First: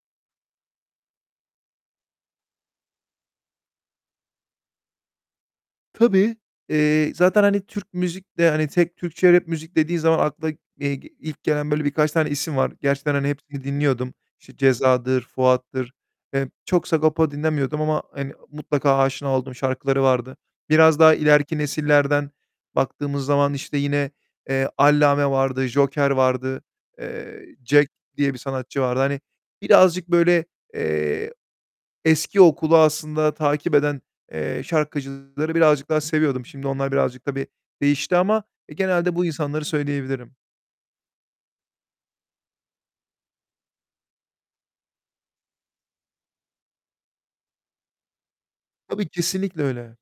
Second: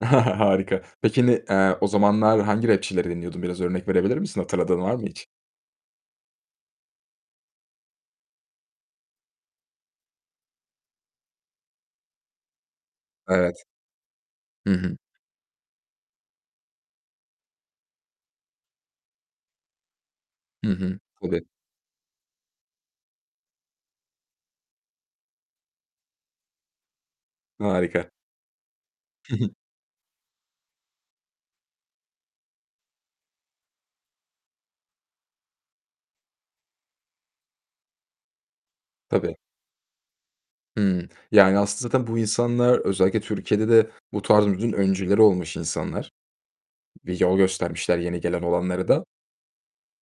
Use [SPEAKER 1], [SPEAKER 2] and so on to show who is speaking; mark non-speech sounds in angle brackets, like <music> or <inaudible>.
[SPEAKER 1] <chuckles> Harika. Peki, n eee, o zamanlar hangi rapçileri dinliyordun biraz örnek verebilir misin? Hatırladığın var mı hiç?
[SPEAKER 2] Tabii, eee, zaten, hani, Türk müzik de, hani, tek Türkçe rap müzik dediğin zaman akla, eee, ilk gelen böyle birkaç tane isim var. Gerçekten, hani,
[SPEAKER 1] Evet.
[SPEAKER 2] hepsini dinliyordum. İşte,
[SPEAKER 1] Hı hı.
[SPEAKER 2] Ceza'dır, Fuat'tır. Eee, çok Sagopa dinlemiyordum ama, hani, mutlaka aşina olduğum şarkıları vardı.
[SPEAKER 1] Hı
[SPEAKER 2] Biraz
[SPEAKER 1] hı.
[SPEAKER 2] daha
[SPEAKER 1] Tabii.
[SPEAKER 2] ileriki nesillerden baktığımız zaman, işte yine, eee, Allame vardı, Joker vardı, eee, Jack
[SPEAKER 1] Harika.
[SPEAKER 2] diye bir sanatçı vardı. Hani,
[SPEAKER 1] Hı hı.
[SPEAKER 2] birazcık böyle, eee, eski okulu aslında takip eden, eee, şarkıcıları birazcık daha seviyordum. Şimdi onlar birazcık, tabii, değişti ama, eee, genelde bu
[SPEAKER 1] Tabii.
[SPEAKER 2] insanları söyleyebilirim.
[SPEAKER 1] Hımm. Yani, aslında zaten bu insanlar özellikle Türkiye'de de bu tarz müziğin öncüleri olmuş insanlar. Yol göstermişler yeni gelen olanlara da.
[SPEAKER 2] Tabii, kesinlikle öyle.